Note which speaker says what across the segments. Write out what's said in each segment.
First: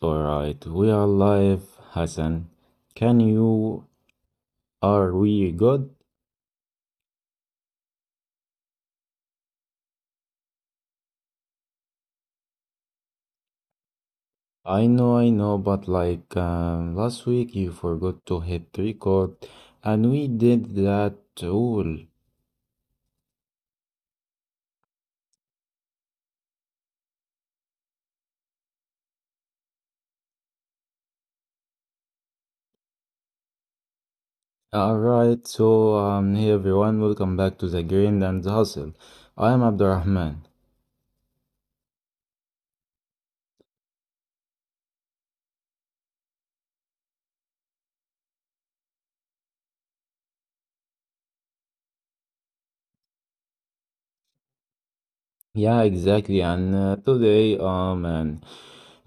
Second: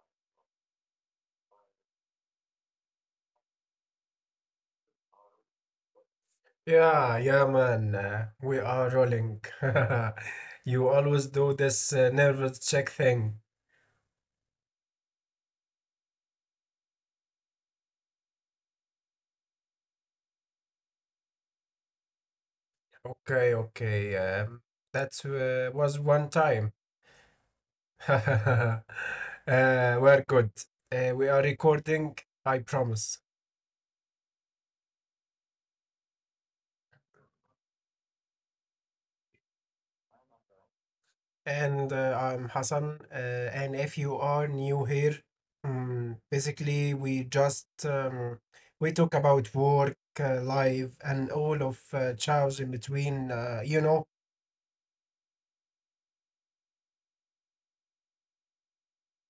Speaker 1: all right. We are live, Hassan. Can you? Are we good?
Speaker 2: Yeah, yeah, man. We are rolling. You always do this nervous check thing.
Speaker 1: I know, but last week you forgot to hit record, and we did that all.
Speaker 2: Okay, okay. That was one time. uh, we're good. We are recording, I promise.
Speaker 1: All right. Hey everyone, welcome back to the Grind and the Hustle. I am Abdurrahman.
Speaker 2: And I'm Hassan. And if you are new here, basically, we talk about work, life, and all of chows in between.
Speaker 1: Yeah, exactly. And today, oh man.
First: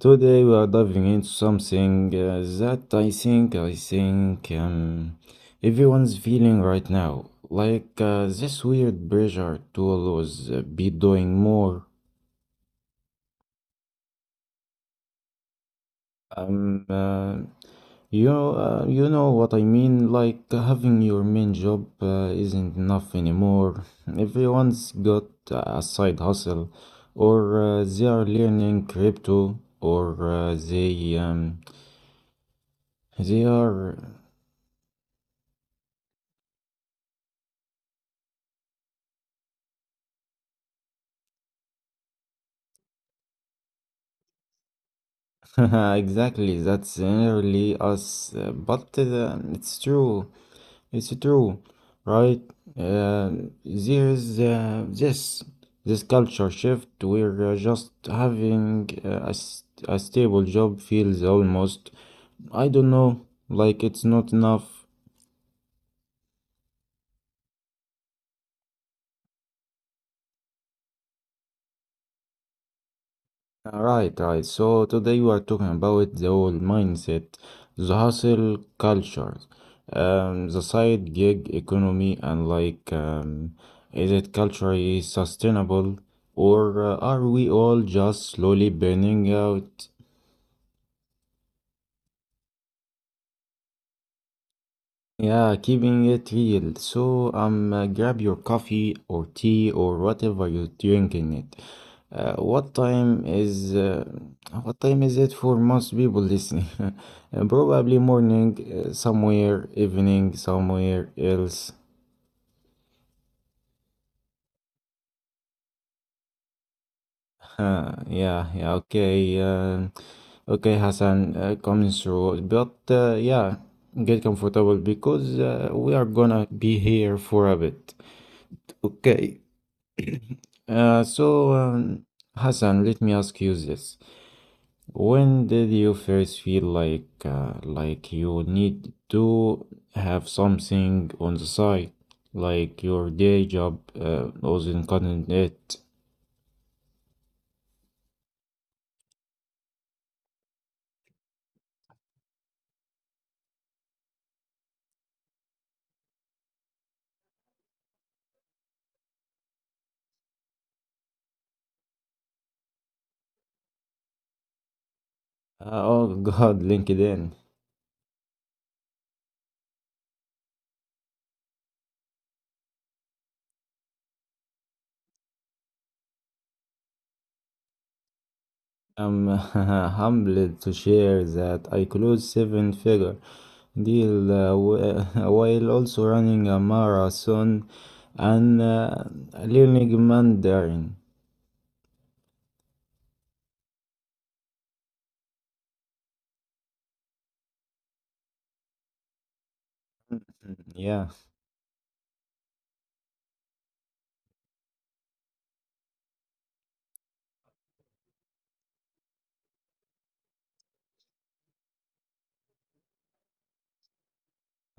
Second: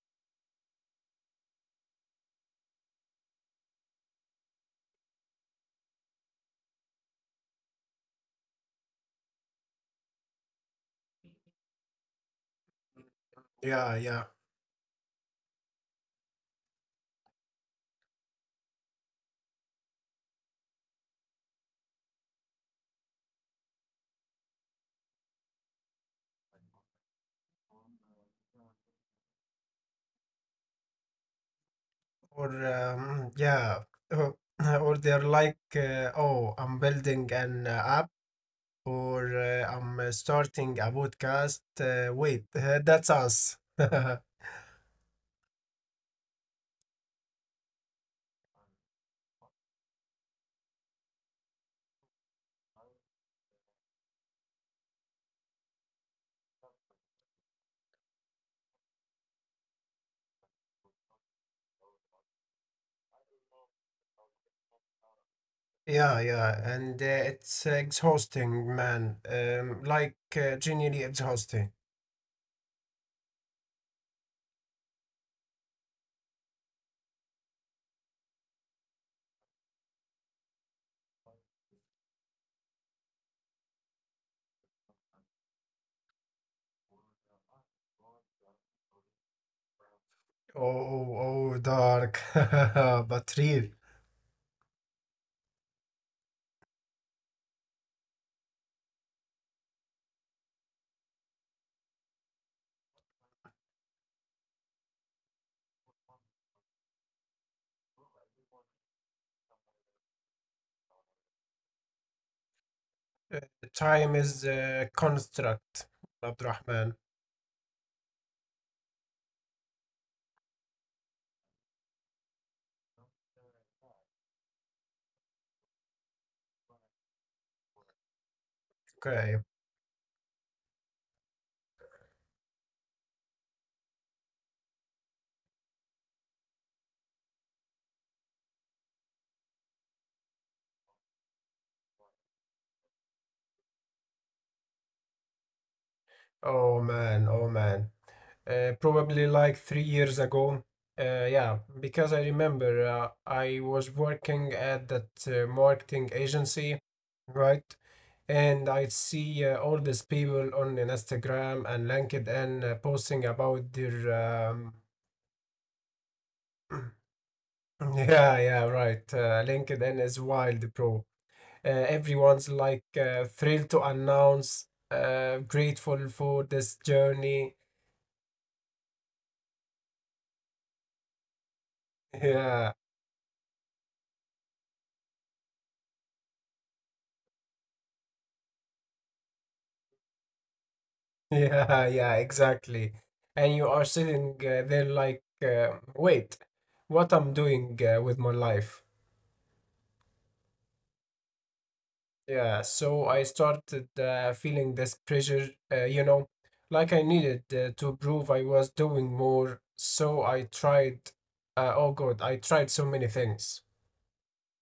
Speaker 1: Today we are diving into something that I think everyone's feeling right now, like this weird pressure to always be doing more.
Speaker 2: Yeah, yeah.
Speaker 1: Um, uh, you know what I mean. Like having your main job isn't enough anymore. Everyone's got a side hustle, or they are learning crypto, or
Speaker 2: Or um,
Speaker 1: they
Speaker 2: yeah,
Speaker 1: are
Speaker 2: or, or they're like, oh, I'm building an app, or I'm starting a podcast. Wait, that's us.
Speaker 1: exactly, that's generally us, but it's true, right? Uh, there's this this culture shift where just having a stable job feels almost, I don't know, like it's not enough.
Speaker 2: Yeah, yeah, and it's exhausting, man. Like genuinely exhausting.
Speaker 1: Right, right. So today we are talking about the whole mindset, the hustle culture, the side gig economy, and like, is it culturally sustainable or are we all just slowly burning out?
Speaker 2: Oh, oh, oh, dark, but real.
Speaker 1: Yeah, keeping it real. So, grab your coffee or tea or whatever you're drinking it. Uh, what time is uh, what time is it for most people listening? Probably morning, somewhere, evening, somewhere else.
Speaker 2: Uh, Time is a construct, Abdurrahman.
Speaker 1: Huh, yeah, yeah, okay. Okay, Hassan, coming through. But yeah, get comfortable because we are gonna be here for a bit. Okay.
Speaker 2: Okay.
Speaker 1: So, Hassan, let me ask you this. When did you first feel like you need to have something on the side, like your day job wasn't cutting it?
Speaker 2: Oh man, oh man. Probably like 3 years ago. Yeah, because I remember I was working at that marketing agency, right? And I see all these people on Instagram and LinkedIn posting about their.
Speaker 1: Oh God, LinkedIn.
Speaker 2: Yeah, yeah, right. LinkedIn is wild, bro. Everyone's like thrilled to announce, grateful for this journey.
Speaker 1: I'm humbled to share that I closed
Speaker 2: Yeah.
Speaker 1: seven-figure deal while also running a marathon and learning Mandarin.
Speaker 2: Yeah, yeah, exactly. And you are sitting there like, wait, what I'm doing with my life?
Speaker 1: Yeah.
Speaker 2: Yeah, so I started feeling this pressure, like I needed to prove I was doing more. So I tried, oh God, I tried so many things.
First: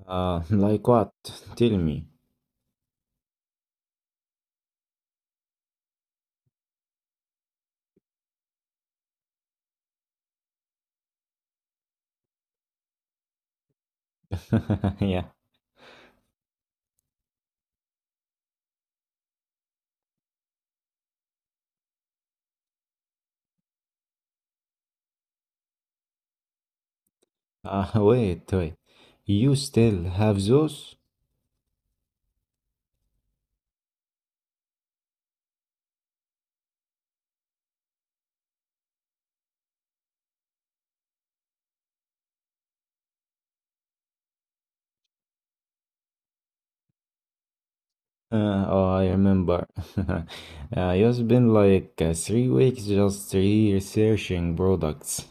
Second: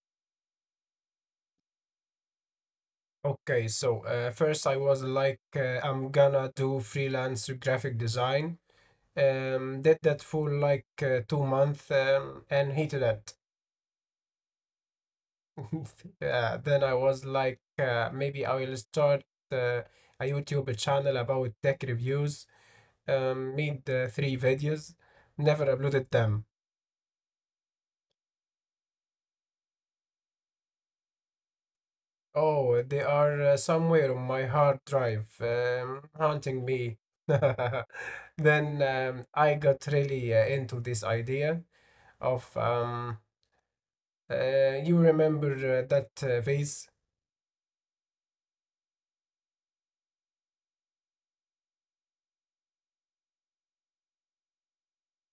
Speaker 1: Like what? Tell me.
Speaker 2: Okay, so first I was like, I'm gonna do freelance graphic design. Did that for like 2 months and hated it.
Speaker 1: yeah.
Speaker 2: Yeah, then I was like, maybe I will start uh, a YouTube channel about tech reviews. Made three videos, never uploaded them.
Speaker 1: Wait. You still have those?
Speaker 2: Oh, they are somewhere on my hard drive, haunting me. Then I got really into this idea of you remember that vase?
Speaker 1: Oh, I remember. uh, it's been like 3 weeks just researching products.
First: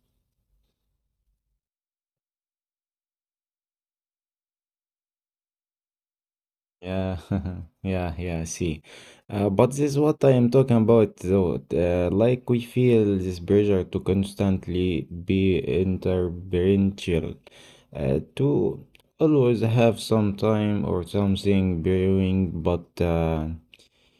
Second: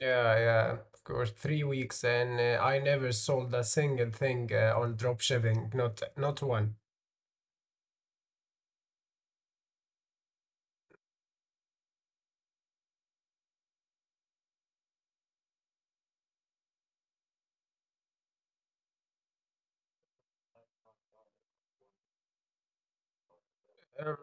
Speaker 2: Yeah, yeah, of course. 3 weeks, and I never sold a single thing on drop shipping. Not, not one.
Speaker 1: Yeah, yeah, yeah, see. But this is what I am talking about, though. Like, we feel this pressure to constantly be interferential, to always have some time or something brewing, but,
Speaker 2: Um,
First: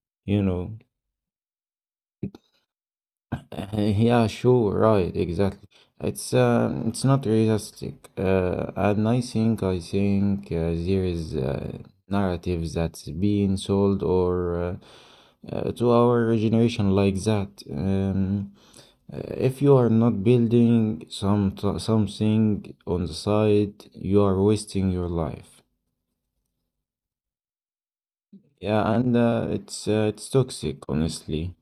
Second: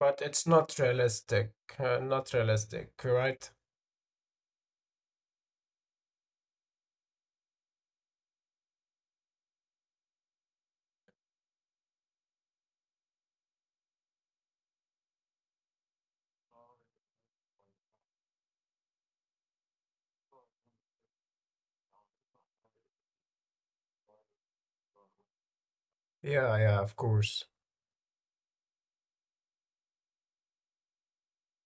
Speaker 2: but
Speaker 1: you
Speaker 2: it's not
Speaker 1: know,
Speaker 2: realistic. Not realistic, right?
Speaker 1: yeah, sure, right, exactly. It's not realistic. And I think there is narratives that's being sold or. To our generation like that. If you are not building something on the side, you are wasting your life.
Speaker 2: Yeah, yeah, of course.
Speaker 1: Yeah, and it's toxic, honestly.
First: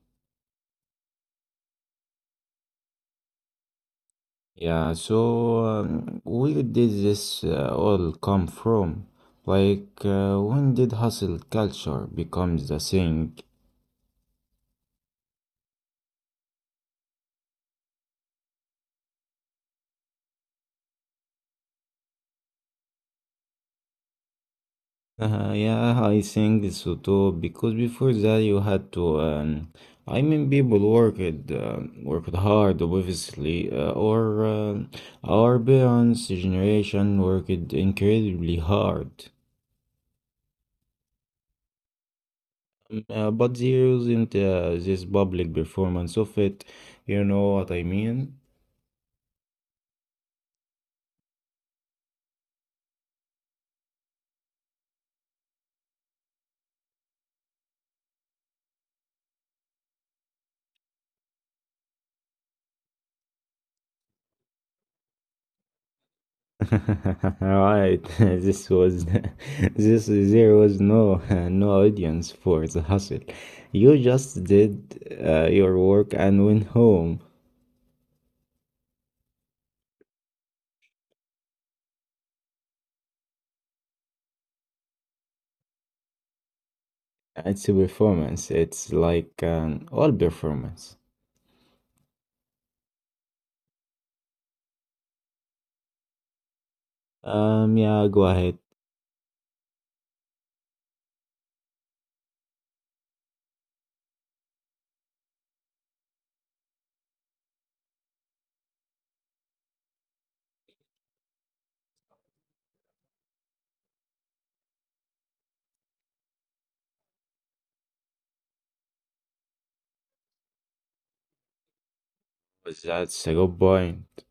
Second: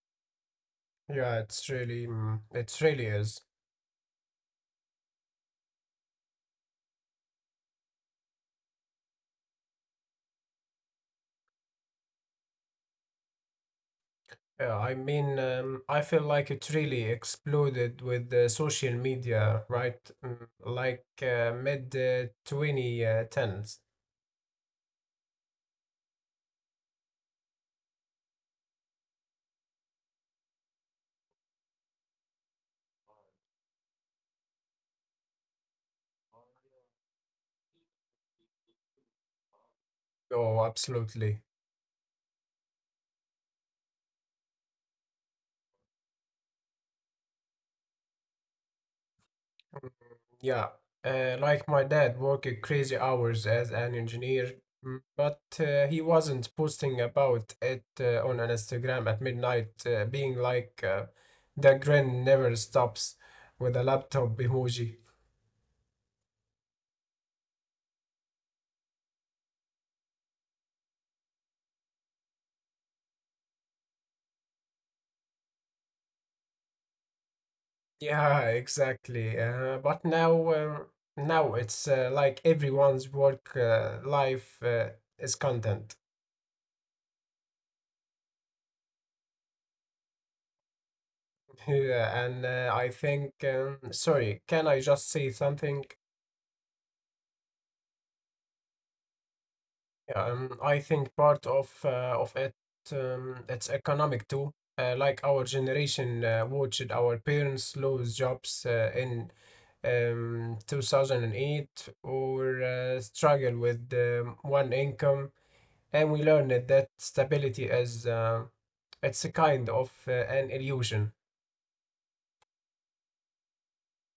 Speaker 2: Yeah, it's really, it really is.
Speaker 1: Yeah, so where did this all come from? Like, when did hustle culture become the thing?
Speaker 2: Yeah, I mean, I feel like it really exploded with the social media, right? Mm, Like mid 2010s.
Speaker 1: Yeah, I think so too. Because before that, you had to. I mean, people worked hard, obviously. Or our parents' generation worked incredibly hard.
Speaker 2: Oh, absolutely.
Speaker 1: But they used this public performance of it. You know what I mean?
Speaker 2: Yeah, like my dad worked crazy hours as an engineer, but he wasn't posting about it on an Instagram at midnight, being like the grin never stops with a laptop emoji.
Speaker 1: Right, this was this there was no no audience for the hustle. You just did your work and went home.
Speaker 2: Yeah, exactly. But now, now it's like everyone's work life is content.
Speaker 1: It's a performance. It's like an all performance.
Speaker 2: Yeah, and I think, sorry, can I just say something?
Speaker 1: Yeah, go ahead.
Speaker 2: Yeah, I think part of it it's economic too. Like our generation watched our parents lose jobs in 2008 or struggle with one income, and we learned that stability is it's a kind of an illusion.
Speaker 1: That's a good point.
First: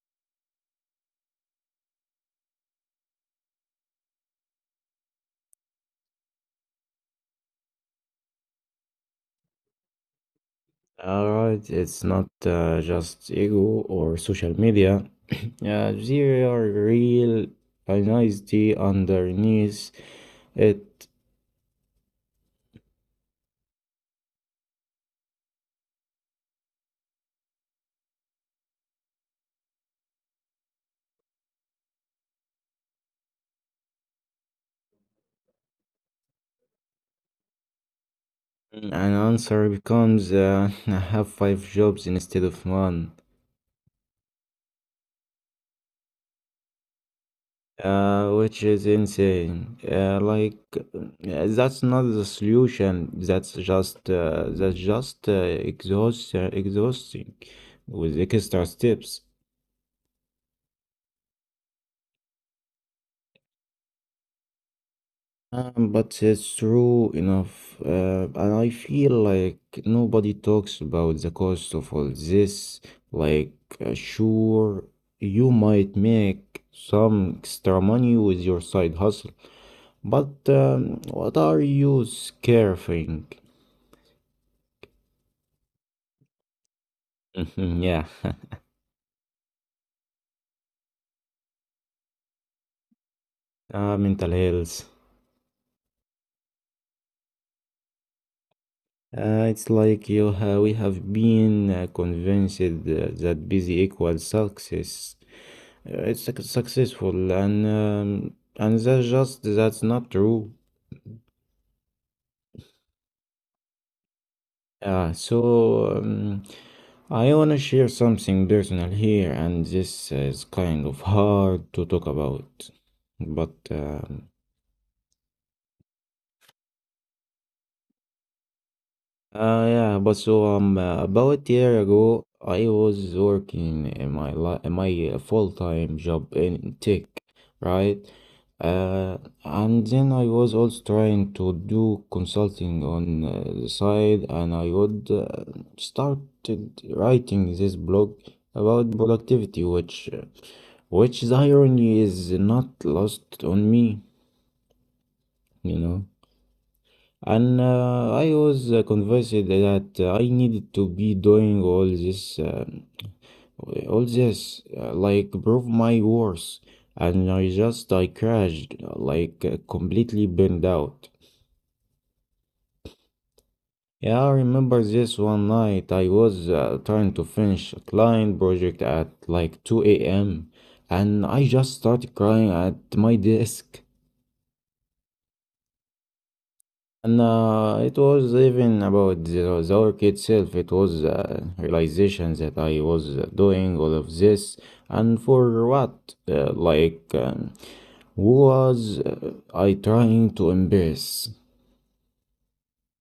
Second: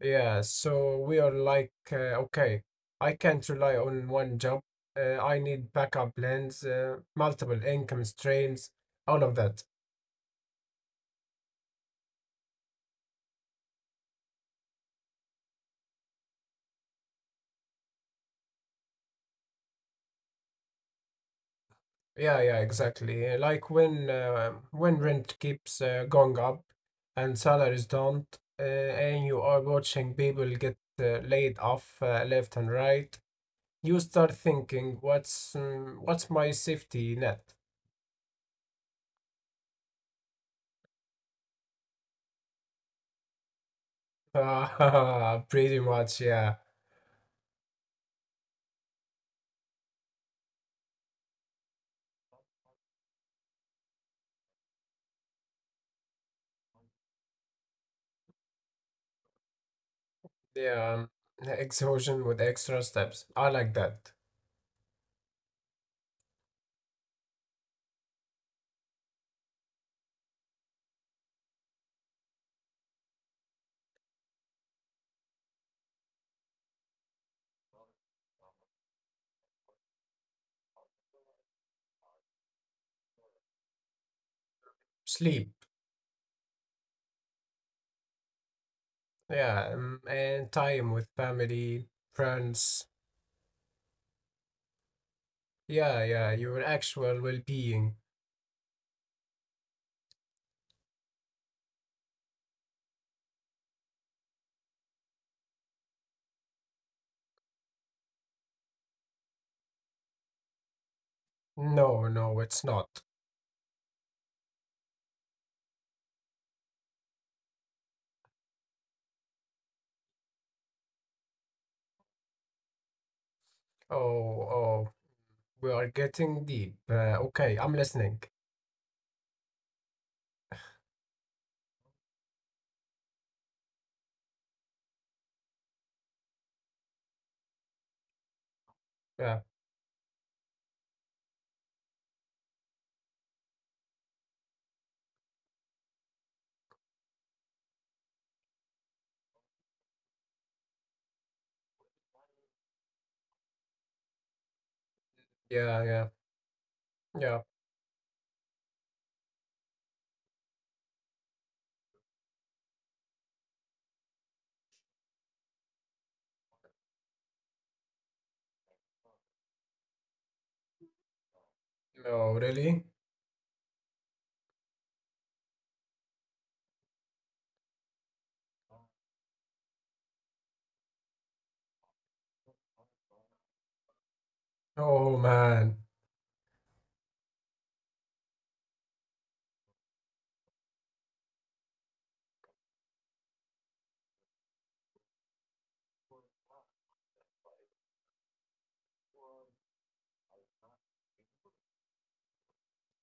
Speaker 2: Yeah, so we are like, okay, I can't rely on one job. I need backup plans, multiple income streams, all of that.
Speaker 1: Alright, it's not just ego or social media. There are real honesty underneath it.
Speaker 2: Yeah, yeah, exactly. Like when rent keeps going up and salaries don't, and you are watching people get laid off left and right, you start thinking, what's my safety net?
Speaker 1: Mm, an answer becomes I have five jobs instead of one,
Speaker 2: Pretty much, yeah.
Speaker 1: which is insane. That's not the solution. That's just exhausting with extra steps.
Speaker 2: Yeah, exhaustion with extra steps. I like that.
Speaker 1: But it's true enough, and I feel like nobody talks about the cost of all this. Like, sure, you might make some extra money with your side hustle, but what are you scarfing?
Speaker 2: Sleep.
Speaker 1: Yeah,
Speaker 2: Yeah, and time with family, friends.
Speaker 1: mental health.
Speaker 2: Yeah, yeah, your actual well-being.
Speaker 1: It's like you ha we have been convinced that busy equals success. Successful, and that's just that's not true.
Speaker 2: No, no, it's not.
Speaker 1: Yeah, so I wanna share something personal here, and this is kind of hard to talk about, but
Speaker 2: Oh, oh, we are getting deep. Okay, I'm listening.
Speaker 1: About a year ago, I was working in my full-time job in tech, right? Uh,
Speaker 2: Yeah,
Speaker 1: and then I was also trying to do consulting on the side, and I would started writing this blog about productivity, which the irony is not lost on me, you
Speaker 2: yeah,
Speaker 1: know.
Speaker 2: yeah, yeah.
Speaker 1: And I was convinced that I needed to be doing all this, like prove my worth. And I crashed, completely burned out.
Speaker 2: No, really?
Speaker 1: Yeah, I remember this one night I was trying to finish a client project at like 2 a.m. and I just started crying at my desk.
Speaker 2: Oh, man.
Speaker 1: And it was even about the work itself. It was a realization that I was doing all of this and for what? Who was I trying to embrace?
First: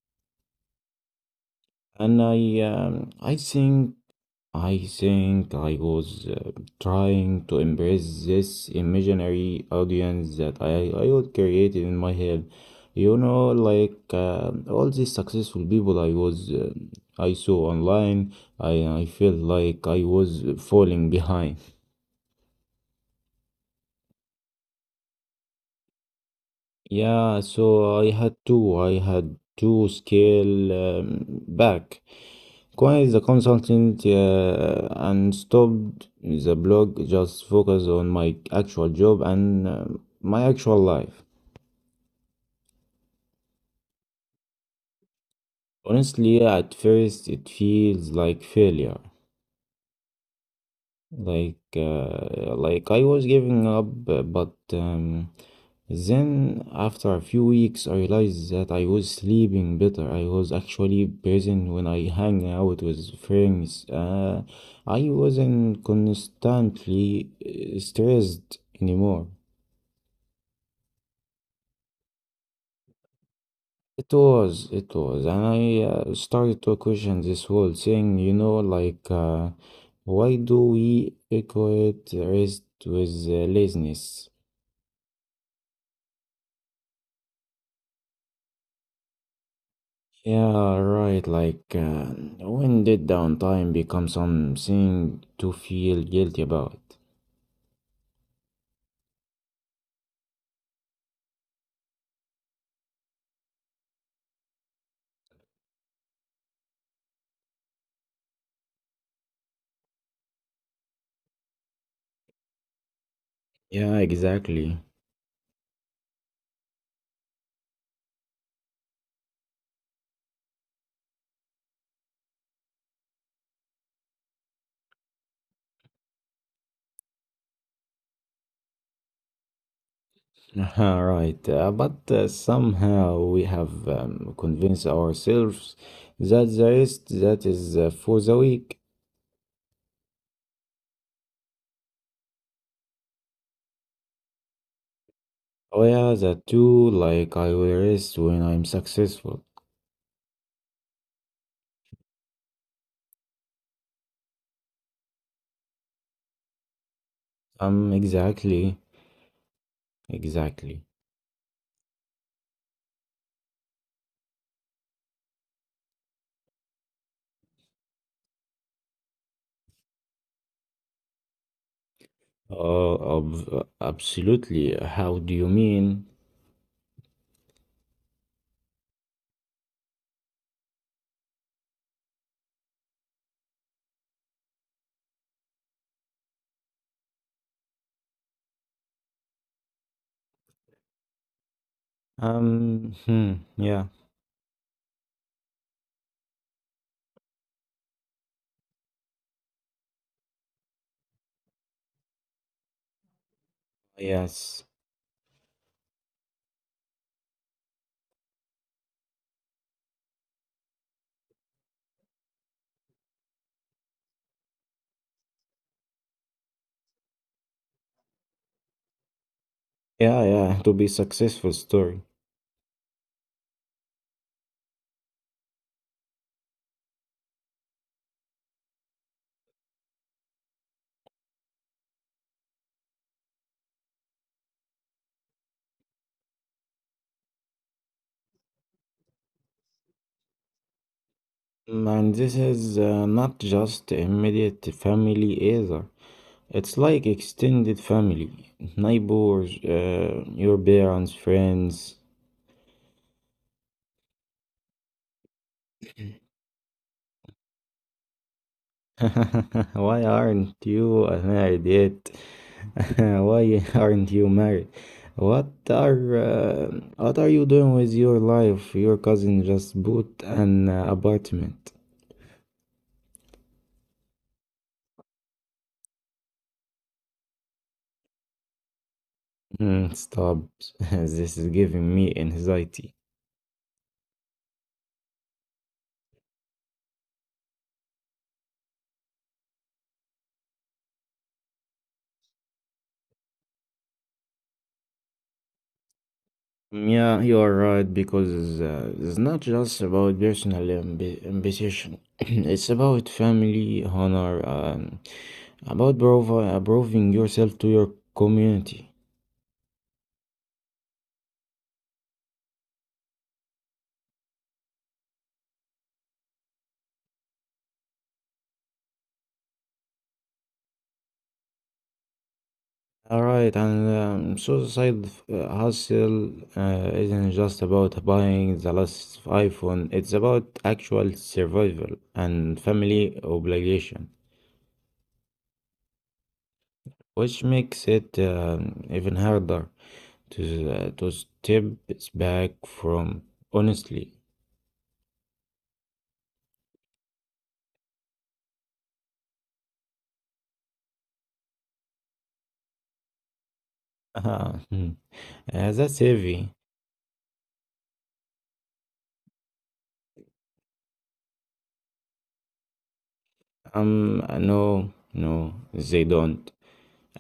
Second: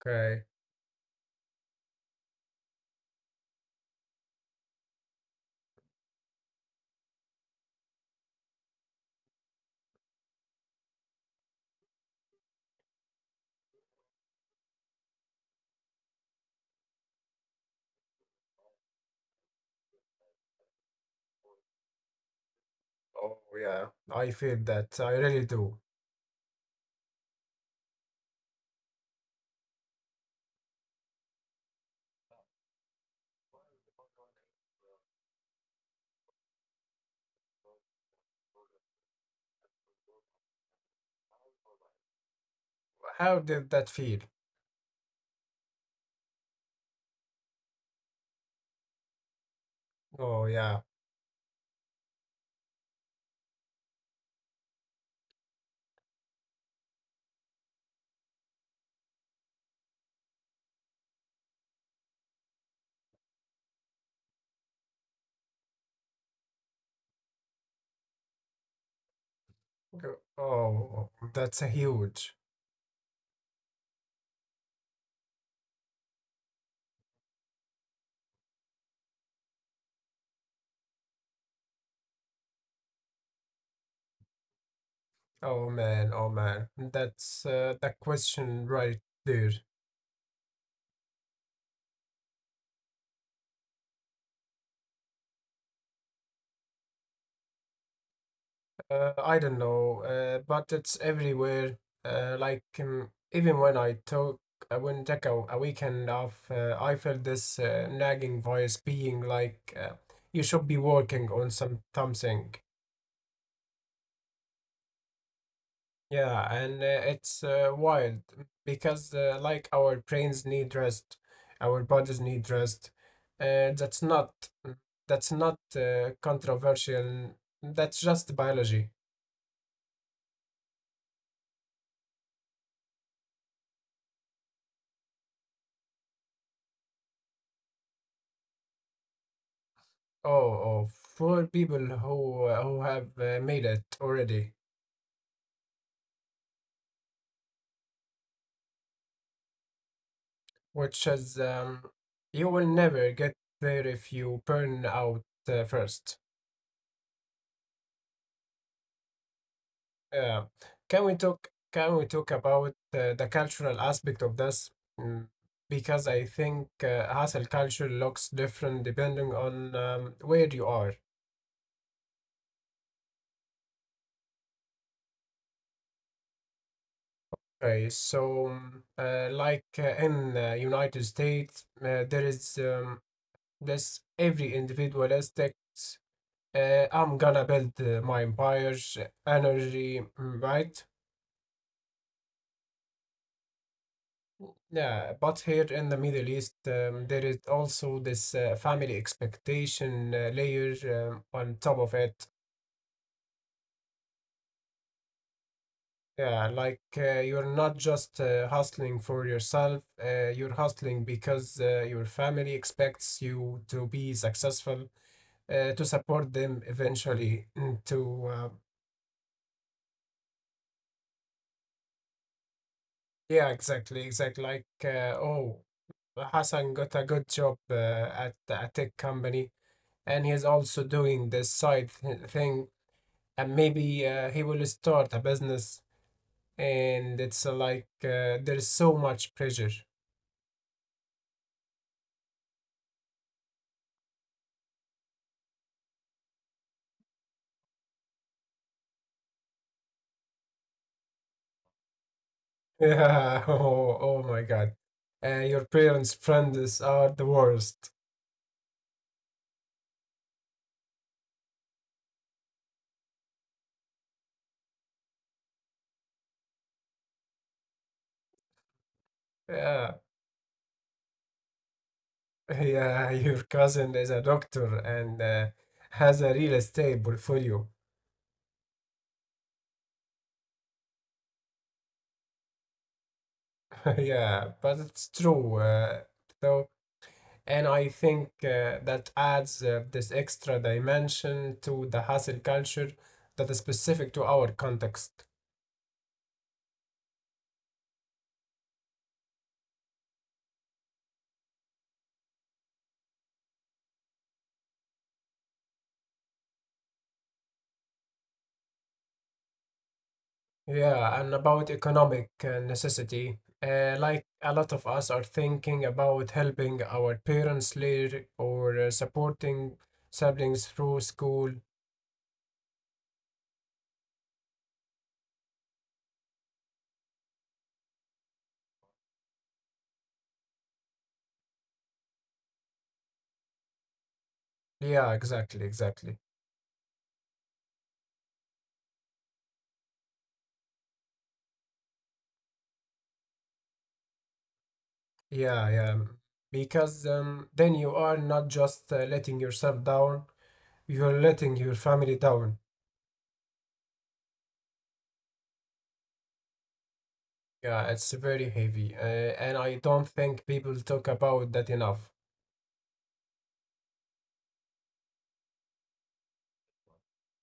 Speaker 2: Okay.
Speaker 1: And I think I think I was trying to embrace this imaginary audience that I would create in my head. You know, like all these successful people I was I saw online, I felt like I was falling behind.
Speaker 2: Oh, yeah. I feel that. I really do.
Speaker 1: Yeah, so I had to scale back. Quit the consultant and stopped the blog, just focus on my actual job and my actual life.
Speaker 2: How did that feel?
Speaker 1: Honestly, at first it feels like failure.
Speaker 2: Oh, yeah.
Speaker 1: Like I was giving up, but then after a few weeks, I realized that I was sleeping better. I was actually present when I hang out with friends. I wasn't constantly stressed anymore.
Speaker 2: Oh, oh, that's a huge.
Speaker 1: It was, and I started to question this whole thing, you know, like why do we equate rest with laziness?
Speaker 2: Oh man, that's that question right there.
Speaker 1: Yeah, right. Like, when did downtime become something to feel guilty about?
Speaker 2: I don't know, but it's everywhere. Like even when I would take a weekend off. I felt this nagging voice being like, "You should be working on some something.
Speaker 1: Yeah, exactly.
Speaker 2: Yeah, and it's wild because, like, our brains need rest, our bodies need rest. That's not mm, that's not controversial. That's just biology.
Speaker 1: Right. But somehow we have convinced ourselves that the rest that is for the weak.
Speaker 2: Oh, oh, for people who have made it already,
Speaker 1: Oh, yeah, that too. Like, I will rest when I'm successful.
Speaker 2: which is you will never get there if you burn out first.
Speaker 1: Exactly.
Speaker 2: Yeah. Can
Speaker 1: Exactly.
Speaker 2: we talk can we talk about the cultural aspect of this? Mm, Because I think hustle culture looks different depending on where you are.
Speaker 1: Oh, ob absolutely. How do you mean?
Speaker 2: Okay, so like in the United States, there is this every individualistic, I'm gonna build my empire's energy, right?
Speaker 1: Hmm, yeah.
Speaker 2: Yeah, but here in the Middle East, there is also this family expectation layer on top of it.
Speaker 1: Yes.
Speaker 2: Yeah, like you're not just hustling for yourself, you're hustling because your family expects you to be successful, to support them eventually, and
Speaker 1: Yeah, yeah, to be successful story.
Speaker 2: yeah, exactly, exactly. Like, oh, Hassan got a good job at a tech company, and he's also doing this side thing and maybe he will start a business and it's like there's so much pressure.
Speaker 1: Mm, and this is not just immediate family either. It's like extended family, neighbors, your parents, friends.
Speaker 2: Yeah, oh, oh my god, your parents friends are the worst.
Speaker 1: Why aren't you married yet? Why aren't you married? What are uh, what are you doing with your life? Your cousin just
Speaker 2: Yeah,
Speaker 1: bought an apartment.
Speaker 2: yeah. Your cousin is a doctor and has a real estate portfolio.
Speaker 1: Mm, stop. This is giving me anxiety.
Speaker 2: Yeah, but it's true, so and I think that adds this extra dimension to the hustle culture that is specific to our context.
Speaker 1: Yeah, you are right because it's not just about personal ambi ambition. It's about family, honor, about proving yourself to your community.
Speaker 2: Yeah, and about economic necessity. Like a lot of us are thinking about helping our parents later or supporting siblings through school.
Speaker 1: All right, and suicide hustle isn't just about buying the last iPhone. It's about actual survival and family obligation,
Speaker 2: Yeah, exactly, exactly.
Speaker 1: which makes it even harder. To step back from honestly
Speaker 2: Yeah, yeah. Because then you are not just letting yourself down, you're letting your family down.
Speaker 1: ah, hmm, that's heavy
Speaker 2: Yeah, it's very heavy. And I don't think people talk about that enough.
Speaker 1: no no they don't.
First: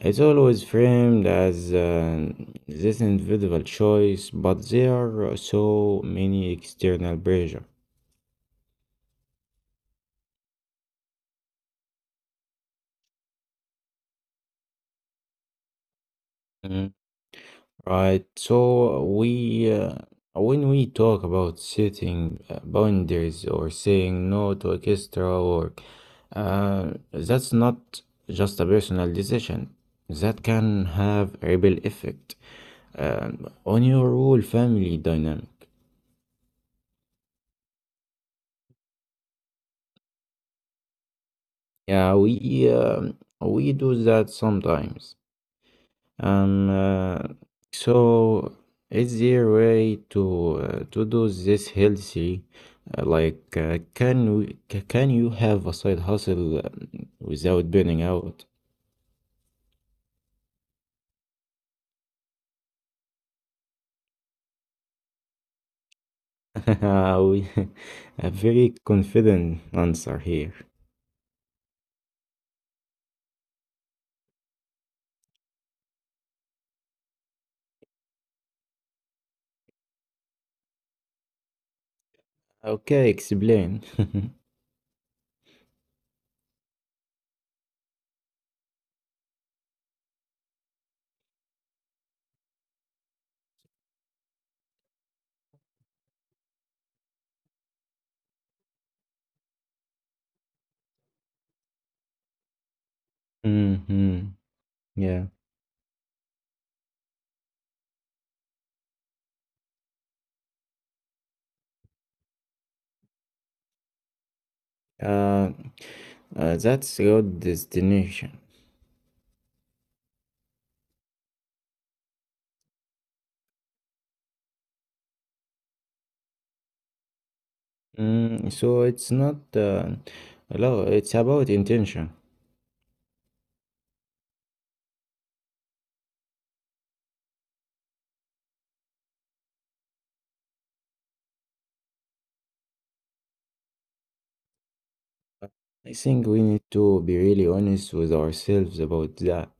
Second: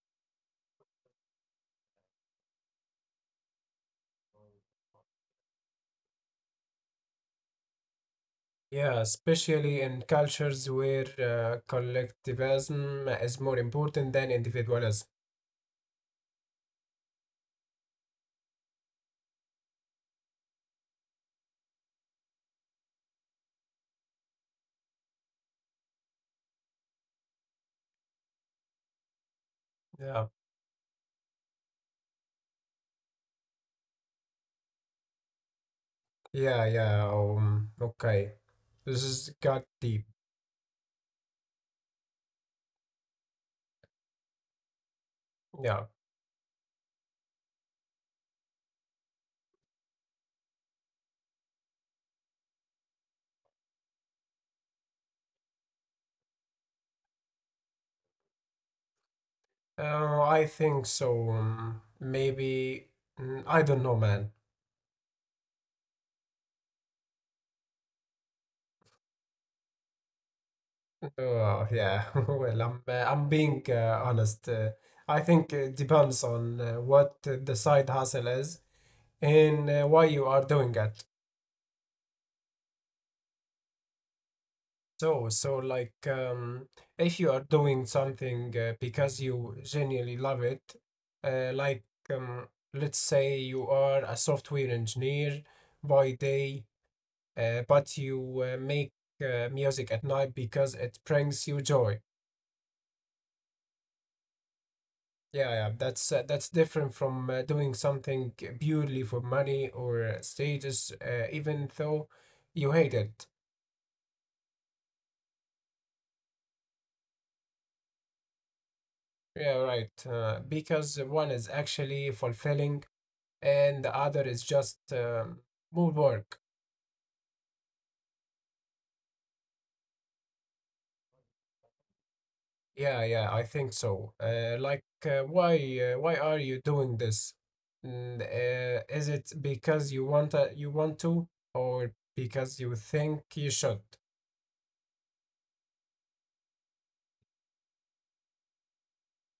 Speaker 1: It's always framed as this individual choice but there are so many external pressure.
Speaker 2: Yeah, especially in cultures where collectivism is more important than individualism.
Speaker 1: Hmm. Right. So we, when we talk about setting boundaries or saying no to orchestra or that's not just a personal decision. That
Speaker 2: Yeah,
Speaker 1: can have a ripple effect on your whole family dynamic.
Speaker 2: yeah, yeah. Okay, this is got deep.
Speaker 1: Yeah, we do that sometimes.
Speaker 2: Yeah,
Speaker 1: Um, uh, so, is there a way to do this healthy? Can can you have a side hustle without burning out?
Speaker 2: I think so. Maybe I don't know, man.
Speaker 1: We- A very confident answer here.
Speaker 2: Oh, yeah. Well, I'm being honest. I think it depends on what the side hustle is and why you are doing it.
Speaker 1: Okay, explain.
Speaker 2: So like, if you are doing something because you genuinely love it, like, let's say you are a software engineer by day, but you make music at night because it brings you joy.
Speaker 1: Mm-hmm. Yeah.
Speaker 2: Yeah, yeah, that's different from doing something purely for money or status, even though you hate it.
Speaker 1: Uh, that's your destination.
Speaker 2: Yeah, right. Because one is actually fulfilling and the other is just more work.
Speaker 1: Mm, so it's not no, it's about intention.
Speaker 2: Yeah, yeah, I think so. Like, why why are you doing this? Is it because you want to, or because you think you should?
Speaker 1: I think we need to be really honest with ourselves about that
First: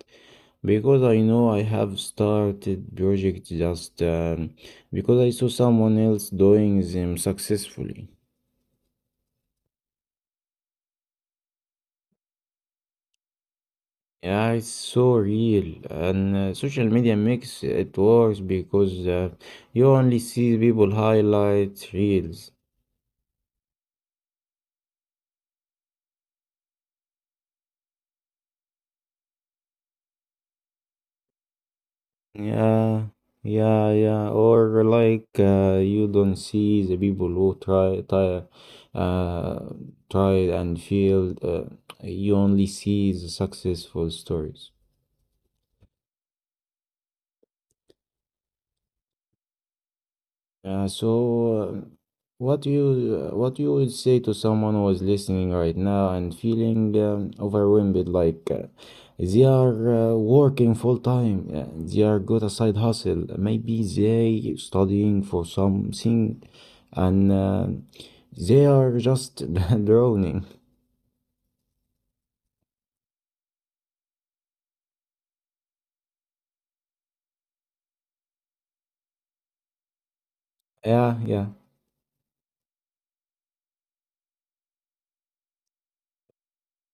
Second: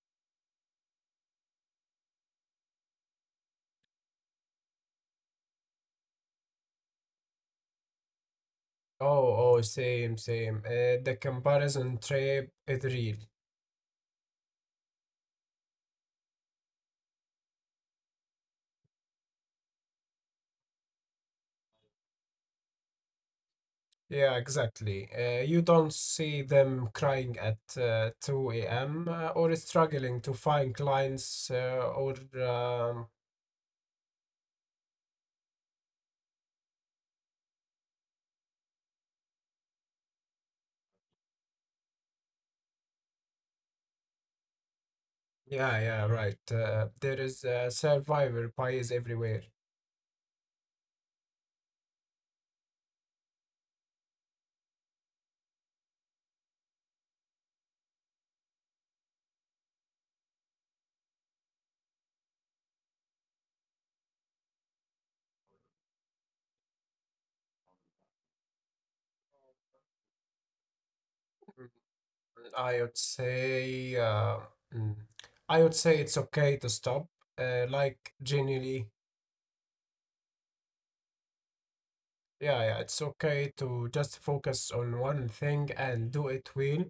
Speaker 1: because I know I have started projects just because I saw someone else doing them successfully.
Speaker 2: Oh, oh, same, same. The comparison trap is real.
Speaker 1: Yeah, it's so real, and social media makes it worse because you only see people highlight reels.
Speaker 2: Yeah, exactly. You don't see them crying at 2 a.m. Or struggling to find clients or
Speaker 1: Yeah,
Speaker 2: um,
Speaker 1: yeah, yeah. Or like you don't see the people who uh, try and failed. You only see the successful stories.
Speaker 2: yeah, yeah, right. There is a survivor bias everywhere.
Speaker 1: Yeah, so uh, what you would say to someone who is listening right now and feeling overwhelmed, like they are working full time, they are got a side hustle, maybe they studying for something, and they are just drowning.
Speaker 2: I would say, mm, I would say it's okay to stop. Like genuinely,
Speaker 1: Yeah, yeah.
Speaker 2: yeah, yeah, it's okay to just focus on one thing and do it well,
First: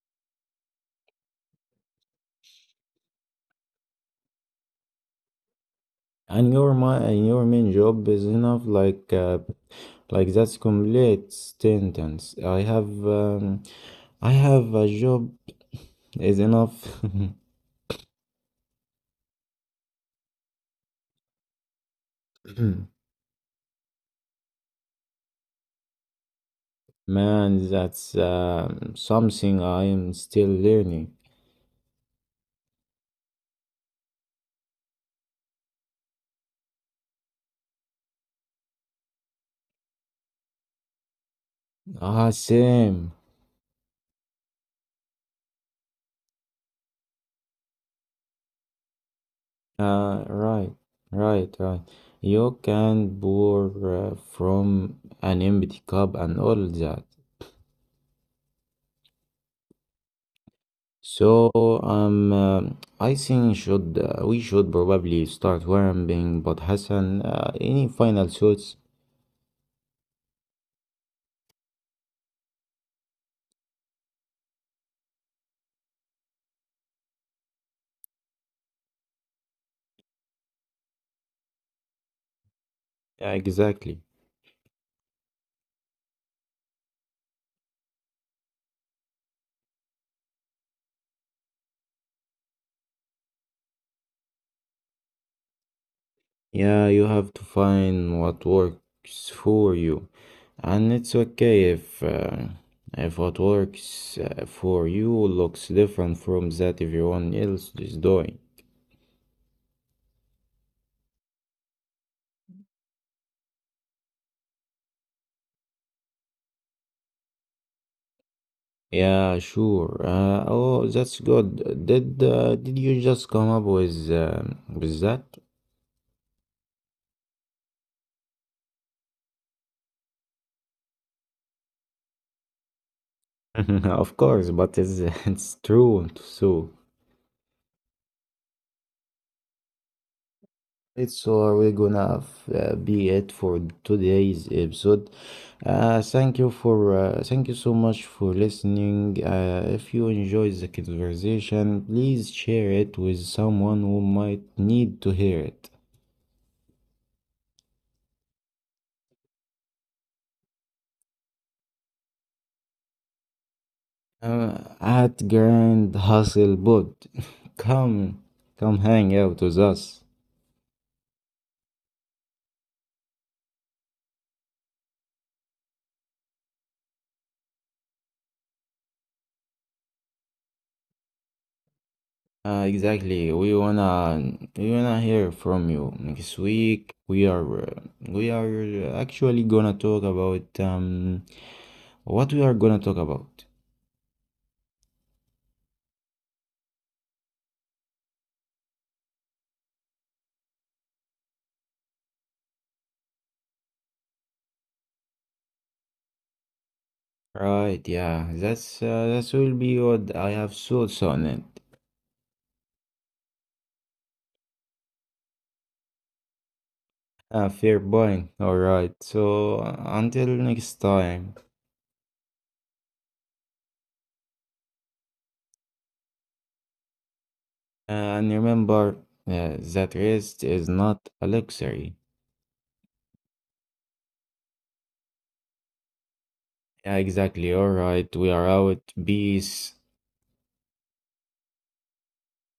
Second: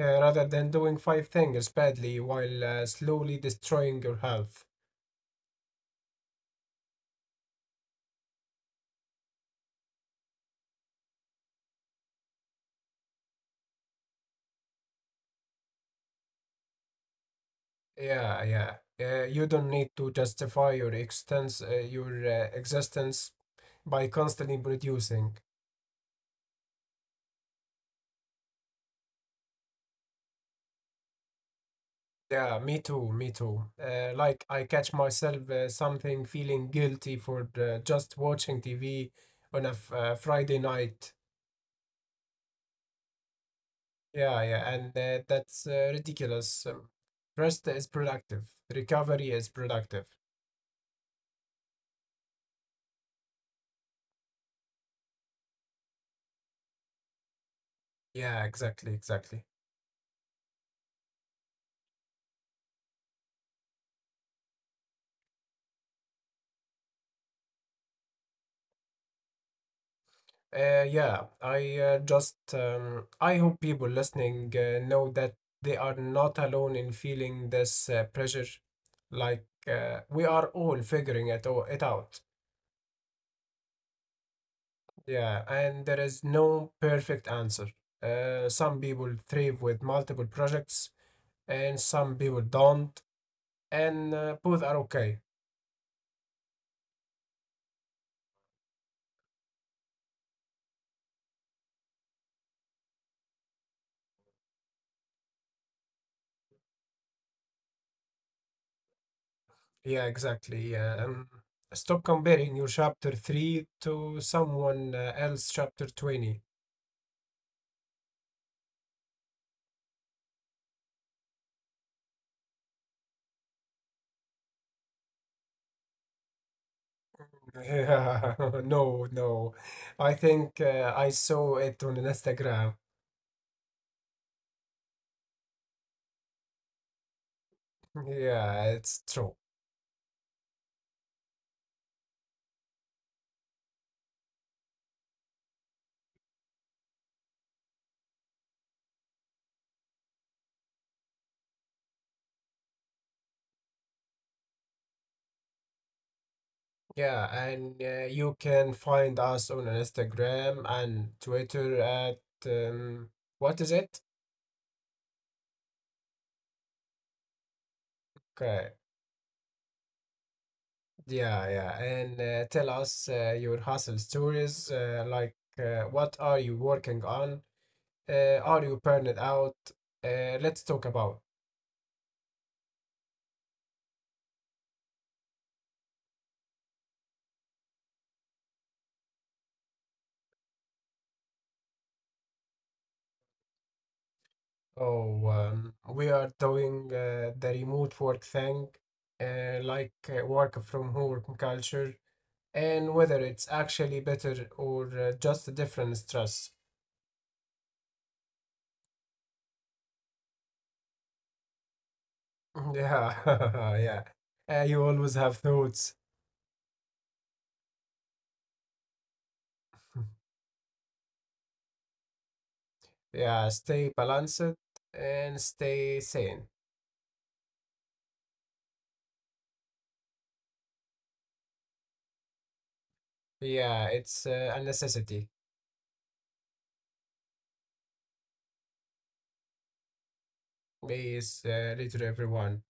Speaker 2: rather than doing five things badly while slowly destroying your health.
Speaker 1: And your main job is enough like that's complete sentence. I have I have a job is enough.
Speaker 2: Yeah, yeah. You don't need to justify your existence by constantly producing.
Speaker 1: man that's something I am still learning.
Speaker 2: Yeah, me too, me too. Like I catch myself something feeling guilty for just watching TV on a Friday night.
Speaker 1: Ah same.
Speaker 2: Yeah, yeah, and that's ridiculous. Rest is productive. Recovery is productive.
Speaker 1: Right, right, right. You can pour from an empty cup and all that.
Speaker 2: Yeah, exactly, exactly.
Speaker 1: So, um, uh, I think should we should probably start warming, but Hassan, any final thoughts?
Speaker 2: Yeah, I just I hope people listening know that they are not alone in feeling this pressure. Like we are all figuring it out.
Speaker 1: Yeah, exactly.
Speaker 2: Yeah, and there is no perfect answer. Some people thrive with multiple projects, and some people don't, and both are okay.
Speaker 1: Yeah, you have to find what works for you, and it's okay if what works for you looks different from that everyone else is doing.
Speaker 2: Yeah, exactly. Yeah. Stop comparing your chapter 3 to someone else chapter 20.
Speaker 1: Yeah, sure. Oh, that's good. Did you just come up with that?
Speaker 2: Yeah, no, no. I think I saw it on Instagram.
Speaker 1: Of course, but it's it's true so.
Speaker 2: Yeah, it's true.
Speaker 1: It's all we're gonna be it for today's episode. Thank you so much for listening. If you enjoyed the conversation, please share it with someone who might need to hear it.
Speaker 2: Yeah, and you can find us on Instagram and Twitter at what is it?
Speaker 1: At Grand Hustle Bud, come
Speaker 2: Okay.
Speaker 1: come hang out with us.
Speaker 2: Yeah, yeah. And tell us your hustle stories, like what are you working on? Are you burning out? Let's talk about.
Speaker 1: Exactly. We wanna hear from you next week. We are actually gonna talk about what we are gonna talk about.
Speaker 2: Oh, we are doing the remote work thing, like work from home culture, and whether it's actually better or just a different stress.
Speaker 1: Right? Yeah. That's that will be what I have thoughts on it.
Speaker 2: Yeah, yeah. You always have thoughts.
Speaker 1: Fair point. All right. So until next time,
Speaker 2: Yeah, stay balanced and stay sane.
Speaker 1: and remember that rest is not a luxury.
Speaker 2: Yeah, it's a necessity.
Speaker 1: Yeah, exactly. All right. We are out. Peace.
Speaker 2: Please, read to everyone.